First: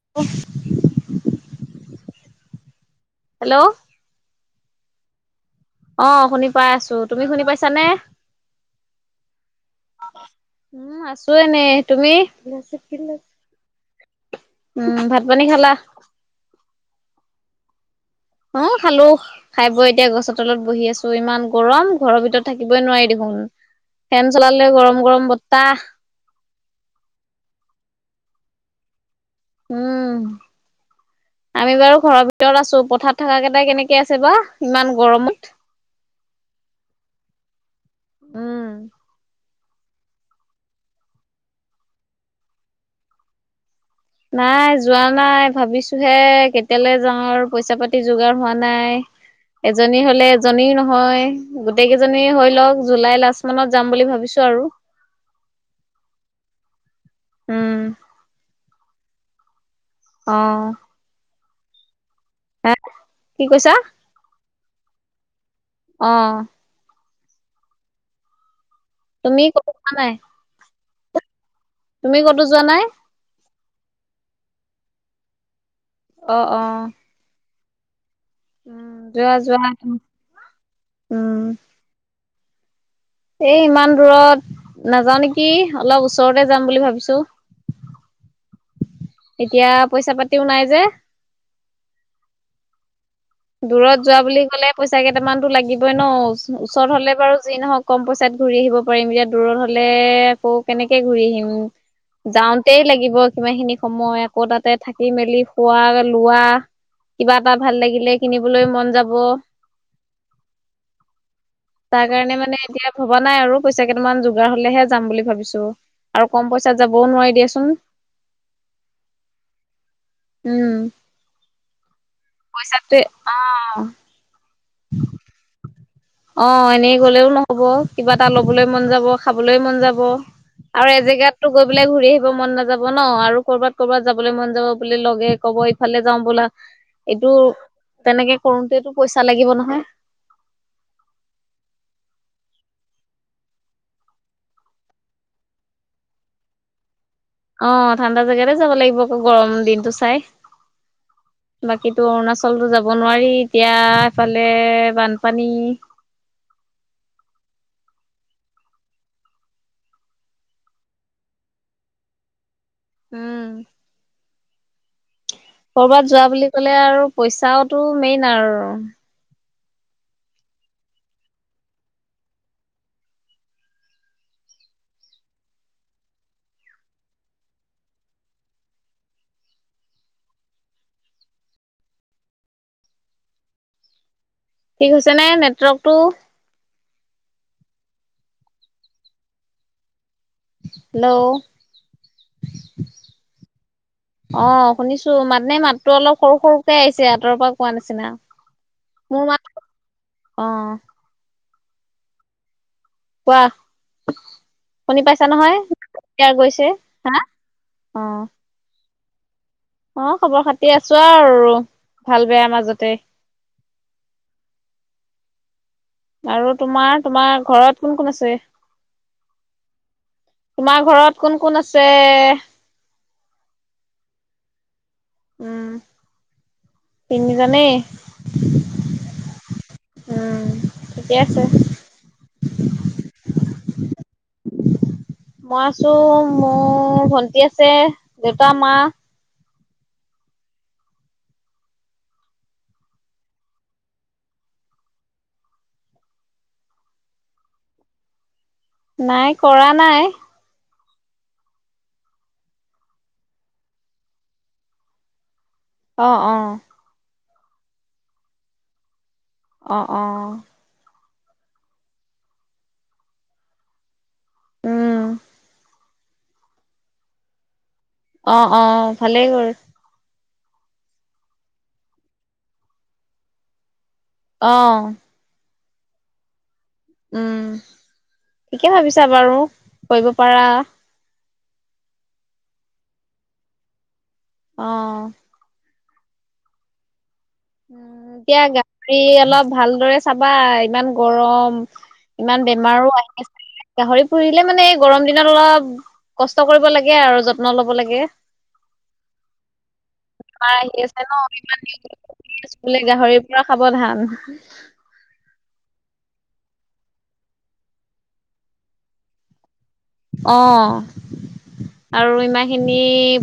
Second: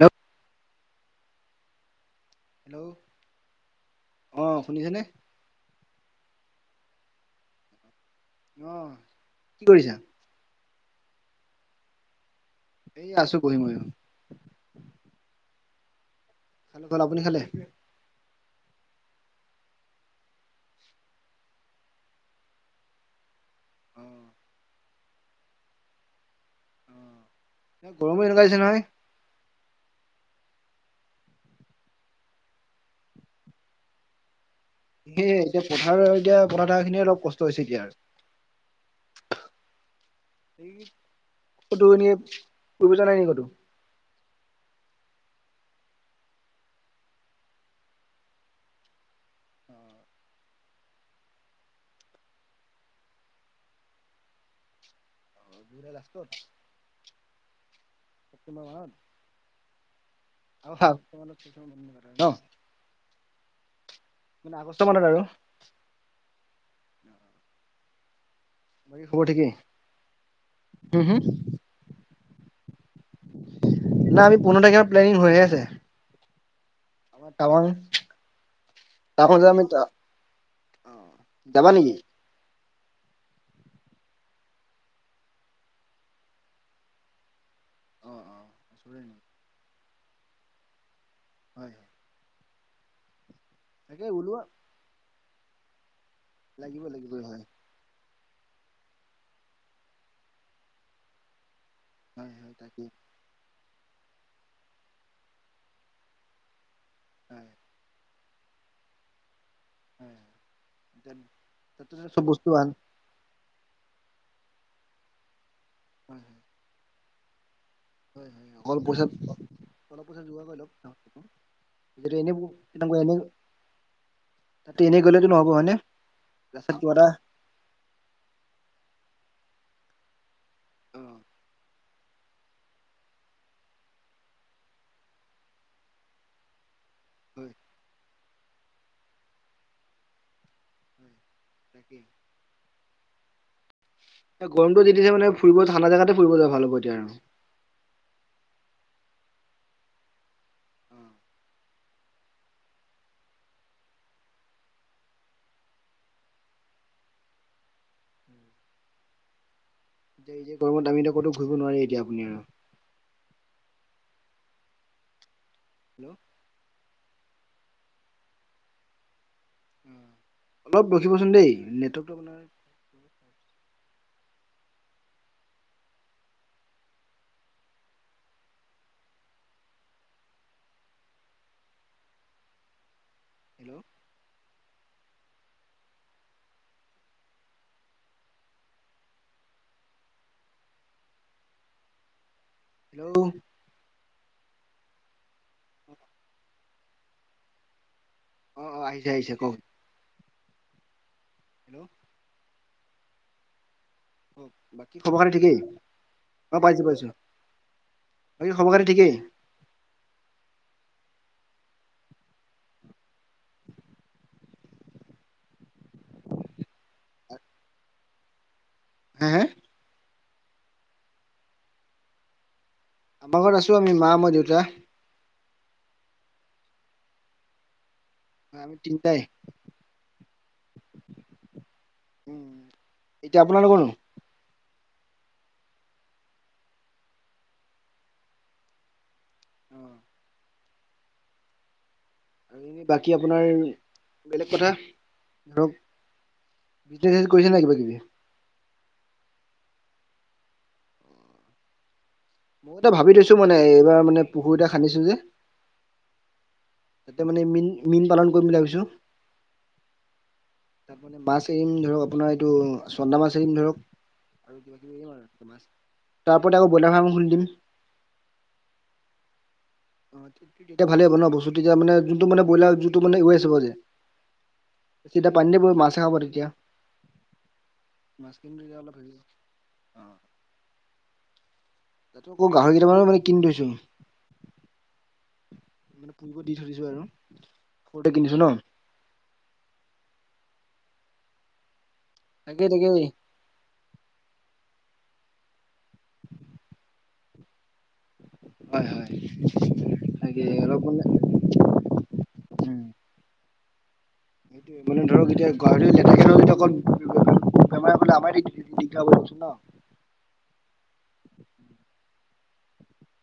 Hello অ [unintelligible] hello hello অ শুনিছে নে অ শুনি পাই আছো তুমি শুনি পাইছানে আহ কি কৰিছা উম আছো এনে তুমি এই আছো বহি ময়ো উম ভাত পানী খালা [unintelligible] খালে ভাত আপুনি খালে হা খালো খাই বৈ এতিয়া গছৰ তলত বহি আছো ইমান গৰম ঘৰৰ ভিতৰত থাকিবই নোৱাৰি দেখোন অ ফেন চলালে গৰম গৰম বতাহ গৰমো এনেকুৱা হৈছে নহয় উম আমি বাৰু ঘৰৰ ভিতৰত আছো পথাৰ থকা কেইটাই কেনেকে আছে বা ইমান সেয়ে গৰমত এতিয়া পথাৰ আৰু এতিয়া থকা খিনিয়ে অলপ কষ্ট হৈছে এতিয়া আৰু উম ক'তো এনে ফুৰিবলে নাই নেকি ক'তো? নাই যোৱা নাই ভাবিছোহে কেতিয়ালৈ যাও আৰু পইচা পাতি যোগাৰ হোৱা নাই। এজনী হলে এজনীও নহয় গোটেই কেইজনী হৈ লওক জুলাই লাষ্ট মানত যাম বুলি ভাবিছো আৰু খ জুলাই লাষ্টত উম তোমাৰ অ ভ তোমালোক মন কৰা ন। হে কি কৈছা? মানে আগষ্ট মানত আৰু অ [unintelligible] তুমি ক নাই। [unintelligible] ওহু, [unintelligible] তুমি ক'তো যোৱা নাই? ন আমি পোন্ধৰ তাৰিখে তুমাৰ প্লানিং হৈয়ে আছে। [unintelligible] অ অ আমাৰ টাৱাং উম যোৱা তাৰপা যে যোৱা আমি যাবা নেকি এ ইমান দূৰত নাযাও নেকি অলপ ওচৰতে যাম বুলি ভাবিছো। অ অ এতিয়া পইচা পাতিও নাই যে। হয় হয়। দূৰত তাকে যোৱা ওলোৱা বুলি ক'লে পইচা কেইটামানতো লাগিবই ন লাগিব ওচৰত হলে লাগিব বাৰু হয় যি নহওক কম পইচাত, ঘূৰি আহিব পাৰিম এতিয়া দূৰত হলে আকৌ কেনেকে ঘূৰি আহিম। হয় হয় যাওঁতে তাকেই লাগিব কিমাখিনি সময় আকৌ তাতে থাকি মেলি খোৱা লোৱা কিবা হয় এটা ভাল লাগিলে, কিনিবলৈ মন যাব। হয় এতিয়া তাতে তাৰ চব কাৰণে বস্তু মানে ভাল এতিয়া ভবা নাই আৰু পইচা কেইটামান যোগাৰ হলেহে যাম বুলি ভাবিছো হয় আৰু কম পইচাত যাবও নোৱাৰি দিয়াচোন। হয় হয় অলপ পইচাত অলপ পইচাত যোগাৰ কৰি লওক। উম এনে পইচাটোৱে এনে অ তাতে এনে গ'লে তো নহব হয়নে? অ ৰাস্তাত কিবা এনেই এটা গলেও নহব কিবা এটা লবলৈ মন যাব, খাবলৈ মন যাব, আৰু অ এজেগাততো গৈ বোলে ঘূৰি আহিব মন নাযাব ন আৰু কৰবাত কৰ'বাত যাবলৈ মন যাব বোলে লগে কব ইফালে যাও বলা এইটো হয় তেনেকে কৰোতেটো পইচা লাগিব নহয়। হয় তাকেই গৰমটো দিছে মান ফুৰিব ঠাণ্ডা জেগাতে ফুৰিব যায় ভাল হ'ব এতিয়া আৰু অ ঠাণ্ডা জেগাতে যাব লাগিব আকৌ গৰম দিনটো চাই। অ বাকীতো অৰুণাচলতো যাব নোৱাৰি এতিয়া এফালে বানপানী ঠ'ঠ' এতিয়া এই যে গমত আমি এয়া ক'তো ঘূৰিব নোৱাৰি এতিয়া আপুনি আৰু উম! হেল্ল' কৰ'বাত যোৱা বুলি ক'লে আৰু পইচাওতো মেইন আৰু অলপ ৰখিবচোন দেই নেটৱৰ্কটো আপোনাৰ হেল্ল' ঠিক হৈছে নে নেটৱৰ্কটো? হেল্ল' হেল্ল' অ অ শুনিছো মাত নে মাতটো অলপ সৰু সৰুকে আহিছে আঁতৰৰ পৰা কোৱা নিচিনা। অ আহিছে মোৰ আহিছে কওক মাতটো অ' হেল্ল' কোৱা। বাকী শুনি খবৰ পাইছা খাতি নহয় ঠিকেই? ক্লিয়াৰ অ গৈছে পাইছো পাইছো। হা অ বাকী খবৰ-খাতী ঠিকেই? অ খবৰ খাতি আছো আৰু, ভাল বেয়া মাজতে। [inaudible] আৰু তোমাৰ, তোমাৰ ঘৰত কোন কোন আছে? হে হে? তোমাৰ ঘৰত কোন কোন আছে? আমাৰ ঘৰত আছো আমি মা, মই, দেউতা। উম তিনিজনেই? আমি তিনিটায়ে। উম। ঠিকে আছে, উম' এতিয়া আপোনালোকৰ নো মই আছো, মোৰ ভন্টি আছে, দেউতা, মা। উম' আৰু এনেই বাকী আপোনাৰ বেলেগ কথা, ধৰক বিজনেছ কৰিছে নে কিবা কিবি? নাই কৰা নাই মই এটা ভাবি থৈছো মানে এইবাৰ মানে পুখুৰী এটা খান্দিছো যে অ অ' তাতে মানে মীন, মীন পালন কৰিম বুলি ভাবিছো। অঁ অঁ তাত মানে মাছ এৰিম ধৰক আপোনাৰ এইটো, চন্দা মাছ এৰিম ধৰক। আৰু কিবা উম, কিবি এৰিম আৰু, তাৰ ওপৰত আক ব্ৰইলাৰ ফাৰ্ম এখন খুলি দিম। অ অ' ভালেই বাৰু। তেতিয়া ভালে হ'ব ন বস্তু, তেতিয়া মানে যোনটো মানে ব্ৰইলাৰ যোনটো মানে ৱেস্ট হ'ব যে অ', খিনি তা পানীতে পৰিব মাছে খাব তেতিয়া। উম' মাছখিনি ঠিকে তেতিয়া অলপ ভাবিছা হেৰি বাৰু, অ কৰিব পাৰা। তাতো আকৌ গাহৰি কেইটামানো মানে কিনি থৈছো। অ'। মানে পুহিব দি থৈ দিছো আৰু। সৰুতে উম কিনিছো এতিয়া ন গাহৰি অলপ ভালদৰে চাবা ইমান গৰম। ইমান তাকে তাকে বেমাৰো আহি আছে। গাহৰি পুহিলে মানে গৰম দিনত অলপ কষ্ট কৰিব লাগে আৰু যত্ন ল'ব লাগে। হয় হয় তাকে অলপ মানে আছে ন [unintelligible] উম [unintelligible] গাহৰিৰ পৰা সাৱধান। সেইটোৱে মানে [unintelligible] বেমাৰে পালে আমাৰে দিগদাৰ চুন ন। অ' আৰু ইমান খিনি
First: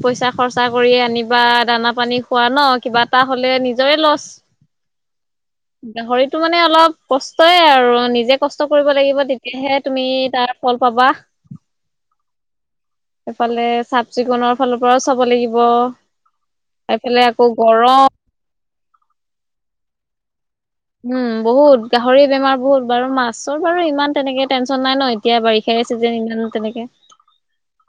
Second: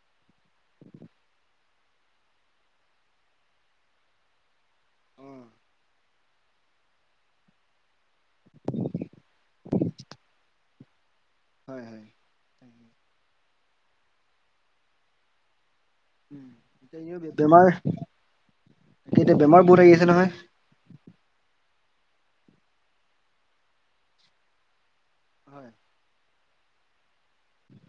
পইচা খৰচা কৰি আনিবা দানা-পানী খোৱা ন, কিবা এটা হ'লে নিজৰে লছ। অ গাহৰি এটো মানে অলপ কষ্টয়ে আৰু নিজে কষ্ট কৰিব লাগিব, তেতিয়াহে তুমি তাৰ ফল পাবা। হয় হয়। এফালে চাফ চিকুনৰ ফালৰ পৰাও চাব লাগিব। উম এফালে আকৌ গৰম তাকে, এতিয়া বেমাৰ বহুত আহি আছে নহয়। উম' বহুত গাহৰি বেমাৰ বহুত, বাৰু মাছৰ বাৰু ইমান তেনেকে টেনচন নাই ন। এতিয়া হয় বাৰিষাৰে চিজন ইমান তেনেকে,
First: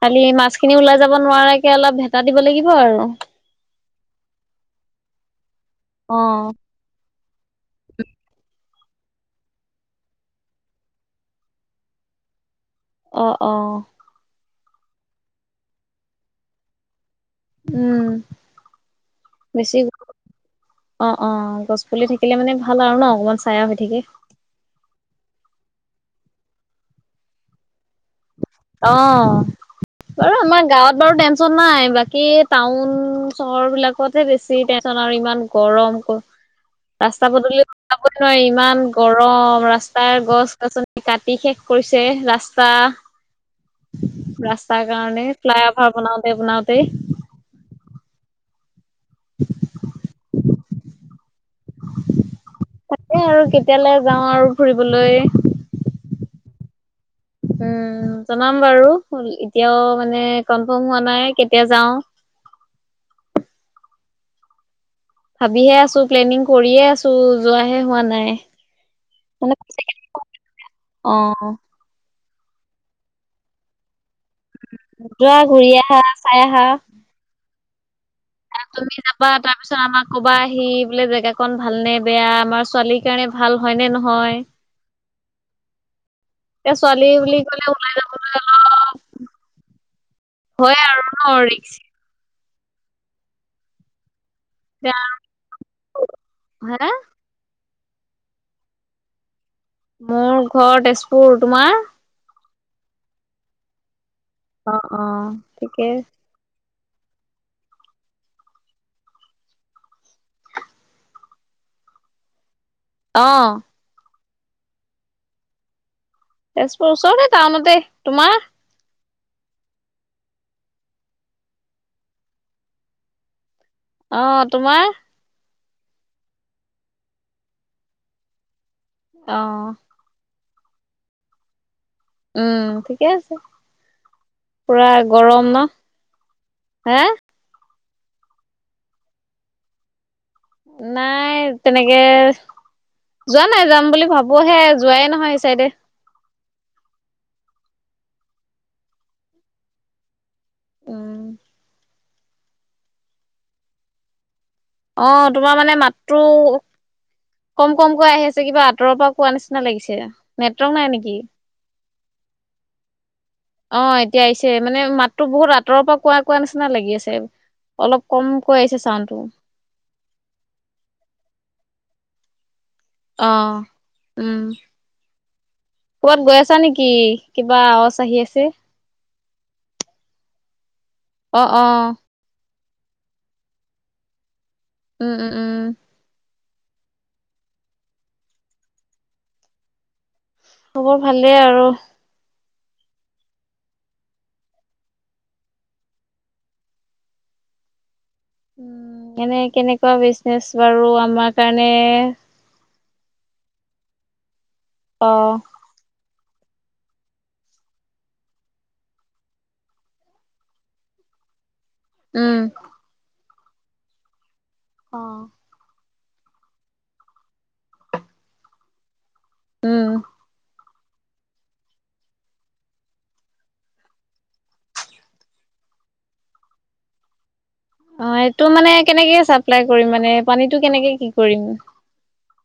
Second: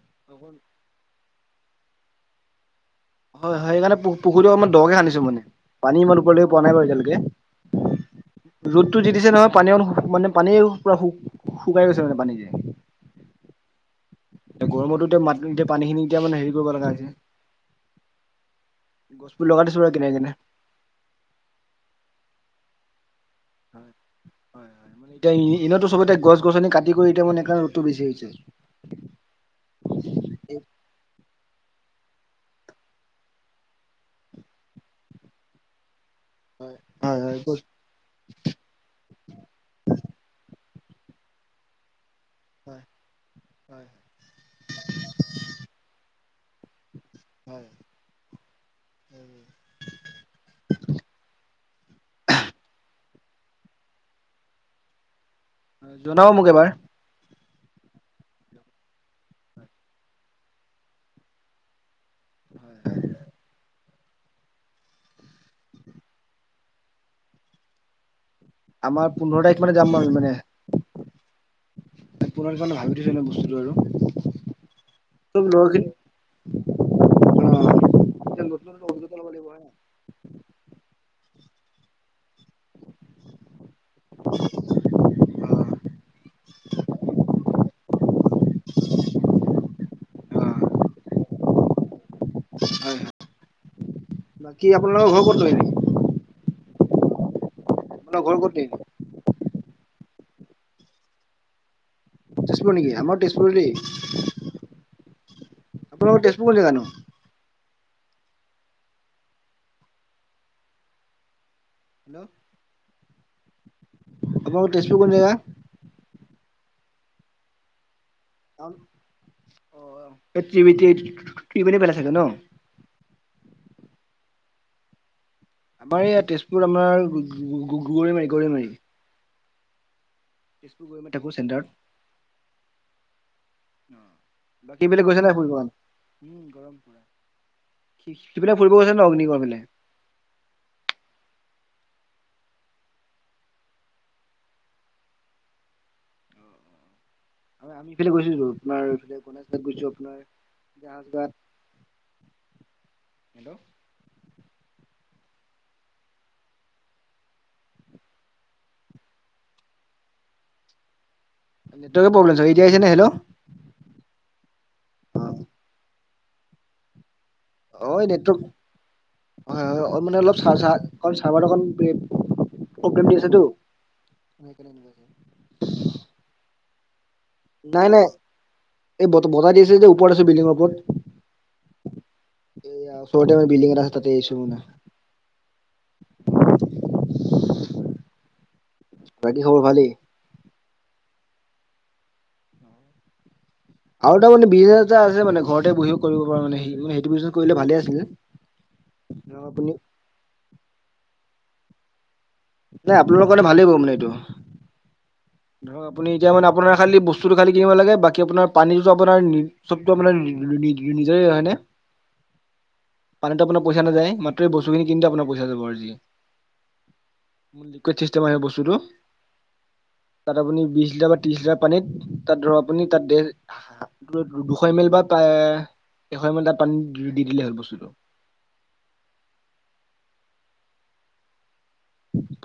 খালি মাছ খিনি ওলাই যাব নোৱাৰাকে অলপ ভেটা দিব লাগিব। আৰু হয় হয় সেইকাৰণে পুখুৰীটোৰ অকমান দৰকে খান্দিছো মানে, পানী ইমান অ'। ওৰলৈকে পোৱা নাই বাৰু এতিয়ালৈকে। [unintelligible] ৰ'দতটো দি দিছে নহয়, পানী মানে পানীয়ে পোৰা শুকাই গৈছে মানে পানী যে। অ', অ', এ গৰমটোতে মাত এতিয়া পানী খিনি এতিয়া মানে হেৰি কৰিব লগা হৈছে। উম গছপুলি লগাই বেছি দিছো আৰু কিনাৰে কিনাৰে। অ অ গছ পুলি থাকিলে মানে ভাল আৰু ন অকমান চাইয়া হৈ থাকে। মানে এতিয়া ইনতো চবেতিয়া গছনি কাটি কৰি এতিয়া মানে বেছি হৈছে। অ বাৰু আমাৰ গাঁৱত বাৰু টেনচন নাই বাক- কি টাউন চহৰ বিলাকতহে বেছি টেনচন আৰু ইমান গৰম ক হয় হয় ৰাস্তা হয় গছ পদূলিও ওলাব নোৱাৰি ইমান গৰম ৰাস্তাৰ গছ গছনি কাটি শেষ কৰিছে ৰাস্তা। হয় হয় ৰাস্তাৰ কাৰণে ফ্লাই অভাৰ বনাওঁতে বনাওঁতে। হয়। [inaudible] তাকে আৰু কেতিয়ালৈ যাওঁ আৰু ফুৰিবলৈ? জনাব মোক এবাৰ। উম জনাম বাৰু এতিয়াও মানে কনফাৰ্ম হোৱা নাই কেতিয়া যাওঁ। [inaudible] ভাবিহে আছো প্লেনিং কৰিয়ে আছো যোৱাহে হোৱা নাই। আমাৰ পোন্ধৰ তাৰিখ মানে যাম আমি মানে। অ পুনৰজণে ভাবি থৈছিলে বস্তুটো আৰু। যোৱা চব ঘূৰি ল'ৰাখিনি আহা চাই আহা। অ আহ নতুন নতুন তুমি অভিজ্ঞতা ল'ব যাবা লাগিব তাৰ হয় নাই। পিছত আমাক কবা আহি বোলে জেগাখন ভাল নে বেয়া। আমাৰ ছোৱালীৰ কাৰণে ভাল হয় নে নহয়। এয়া ছোৱালী বুলি কলে ওলাই যাবলৈ অলপ ভয় আৰু ন ৰিকছ্ হয় বাকী আপোনালোকৰ ঘৰ কত নো এনেই‌? হা আপোনাৰ ঘৰ ক'ত তেই? মোৰ ঘৰ তেজপুৰ। তোমাৰ? তেজপুৰ নেকি আমাৰ তেজপুৰতেই অ অ ঠিকেই তেজপুৰ কোন জেগা নো? হেল্ল' অ আপোনা তেজপুৰ কোন জেগা? তেজপুৰৰ ওচৰতেই টাউনতেই। তোমাৰ? এ ত্ৰিবিতিত কি বুলি পেলাইছে গে ন অ তোমাৰ আমাৰ ইয়া তেজপুৰত আমাৰ গৰৈমাৰি গৰৈমাৰী অ তেজপুৰ গৈ থাকো চেণ্টাৰত উম ঠিকে আছে। পুৰা বাকীবিলাক গৈছে নাই গৰম ফুৰিব ন কাৰণে উম হে গৰম সিপিনে ফুৰিব গৈছে ন অগ্নিগড়ফালে। নাই তেনেকে যোৱা নাই যাম বুলি ভাবোহে যোৱাই নহয় সেই চাইডে আমি ইফালে গৈছো [unintelligible] উম আপোনাৰ জাহাজ ঘাট হেল্ল' অ তোমাৰ মানে মাতটো কম কমকৈ আহি আছে কিবা আঁতৰৰ পৰা কোৱা নিচিনা লাগিছে নেটৱৰ্ক নাই নেকি? নেটৱৰ্কৰে প্ৰব্লেম এতিয়া আহিছে নে হেল্ল অহ, এতিয়া আহিছে মানে মাততো বহুত আঁতৰৰ পৰা কোৱা -কোৱা নিচিনা লাগি আছে। অহ, অলপ নেটৱৰ্ক কমকৈ আহিছে চাউণ্ডটো হয়', হয় ', মানে অলপ [unintelligible] প্ৰব্লেম দি আছে অ টো উম [unintelligible] ক'বাত গৈ আছা নেকি কিবা আৱাচ আহি আছে? বজাই দি আছে যদি ওপৰত আছে বিল্ডিঙৰ ওপৰত। অ', অ', এইয়া ওচৰতে মানে বিলডিং এটা আছে তাতে আহিছো মানে। উম, উম, উম বাকী খবৰ ভালেই? খবৰ ভালেই আৰু। আৰু এটা মানে বিজনেছ এটা আছে মানে ঘৰতে বহিও কৰিব পৰা মানে হি মানে সেইটো বিজনেছ কৰিলে ভালে আছিলে। উম এনে ধৰক আপুনি কেনেকুৱা বিজনেচ বাৰু আমাৰ কাৰণে। নাই আপোনালোকল কাৰণে ভালেই হ'ব মানে এইটো। অ ধৰক আপুনি। এতিয়া মানে আপোনাৰ খালি বস্তুটো খালি কিনিব লাগে বাকী আপোনাৰ পানীটোতো আপোনাৰ নি চবটো আপোনাৰ নি নি নিজে। হয়নে। উম। পানীটো অপোনাৰ পইচা নাযায় মাত্ৰ বস্তুখিনি অ কিনোতে আপোনাৰ পইচা যাব আৰু যি। লিকুইড চিষ্টেম আহিব বস্তুটো। উম। তাত আপুনি বিশ লিটাৰ বা ত্ৰিশ লিটাৰ পানীত তাত ধৰক আপুনি তাত দেৰ দুশ এ মাইল বা প্ৰায়। [inaudible] এশ এমেল এটা পানীত দি দিলেই হ'ল বছ। অ', এইটো মানে কেনেকে চাপ্লাই কৰিম মানে পানীটো কেনেকে কি কৰিম?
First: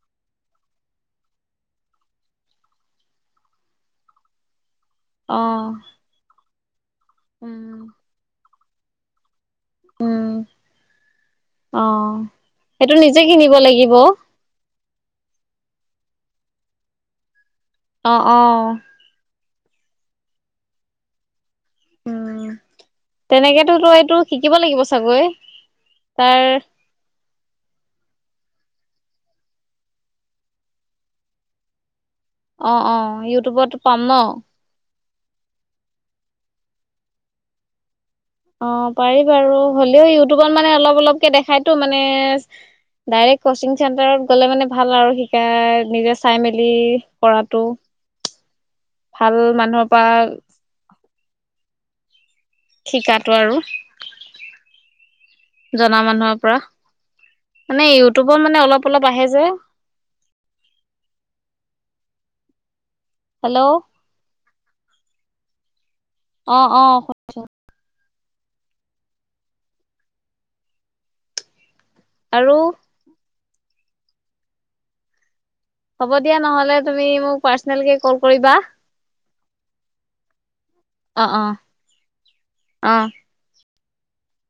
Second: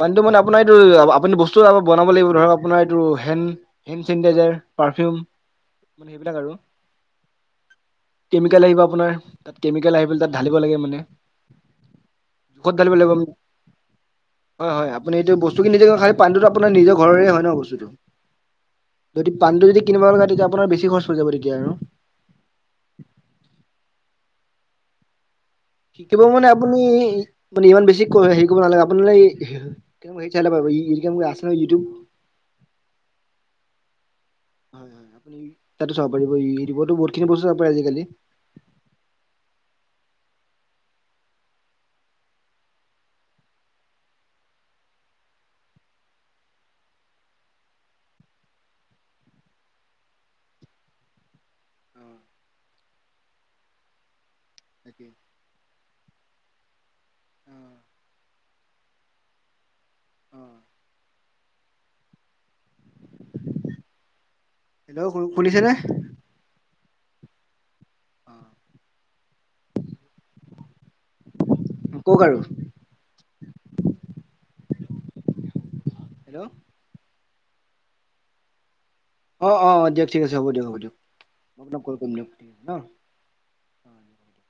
পানীটো মানে আপোনাৰ এইটো আপুনি বস্তু বনাব লাগিব ধৰক আপোনাৰ এইটো হেন হেণ্ড চেনিটাইজাৰ। পাৰফিউম অ মানে সেইবিলাক আৰু উম [inaudible] কেমিকেল আহিব আপোনাৰ তাত কেমিকেল আহি পেলাই উম তাত ঢালিব লাগে মানে। অ', জোখত সেইটো ঢালিব লাগিব নিজে আমি। কিনিব লাগিব? হয়', হয়', আপুনিতো বস্তুখিনি নিজে খাই পানীটো আপোনাৰ নিজৰ ঘৰৰে হয় ন' বছ। অ', অ', পানটো যদি কিনিব লগা হয় তেতিয়া আপোনাৰ বেছি খৰচ হৈ যাব তেতিয়া আৰু। উম, তেনেকেতো তো এইটো শিকিব লাগিব চাগৈ শিকিব তাৰ মানে আপুনি আপুনি ইমান বেছি হেৰি কৰিব নালাগে আপুনি হে হেৰি চাই লব [unintelligible] আছে নহয় ইউটিউব।। অ', অ', ইউটিউবতো পাম ন'। [unintelligible] আপুনি তাতো চাব পাৰিব ইউটিউবতো বহুত খিনি বস্তু পাৰে আজিকালি। অহ, পাৰি বাৰু হ'লেও ইউটিউবত মানে অলপ -অলপকে দেখাইতো মানে ডাইৰেক্ট কচিং চেণ্টাৰত গ'লে মানে ভাল আৰু শিকাই নিজে চাই মেলি কৰাটো। ভাল মানুহৰ পৰা অ শিকাতো আৰু তাকে [inaudible] জনা মানুহৰ পৰা। মানে অ ইউটিউবৰ মানে অলপ -অলপ আহে যে। অ হেল্ল', হেল্ল', শুনিছেনে? অ', অ', শুনিছো। কওঁক আৰু। হ'ব দিয়া হেল্ল' নহ'লে তুমি মোক পাৰ্চনেলকে কল কৰিবা। অ', অ', দিয়ক ঠিক আছে হ'ব দিয়ক -হ'ব দিয়ক অ অ মই আপোনাক কল কৰিম দিয়ক ঠিক আছে নহ'। অ [inaudible]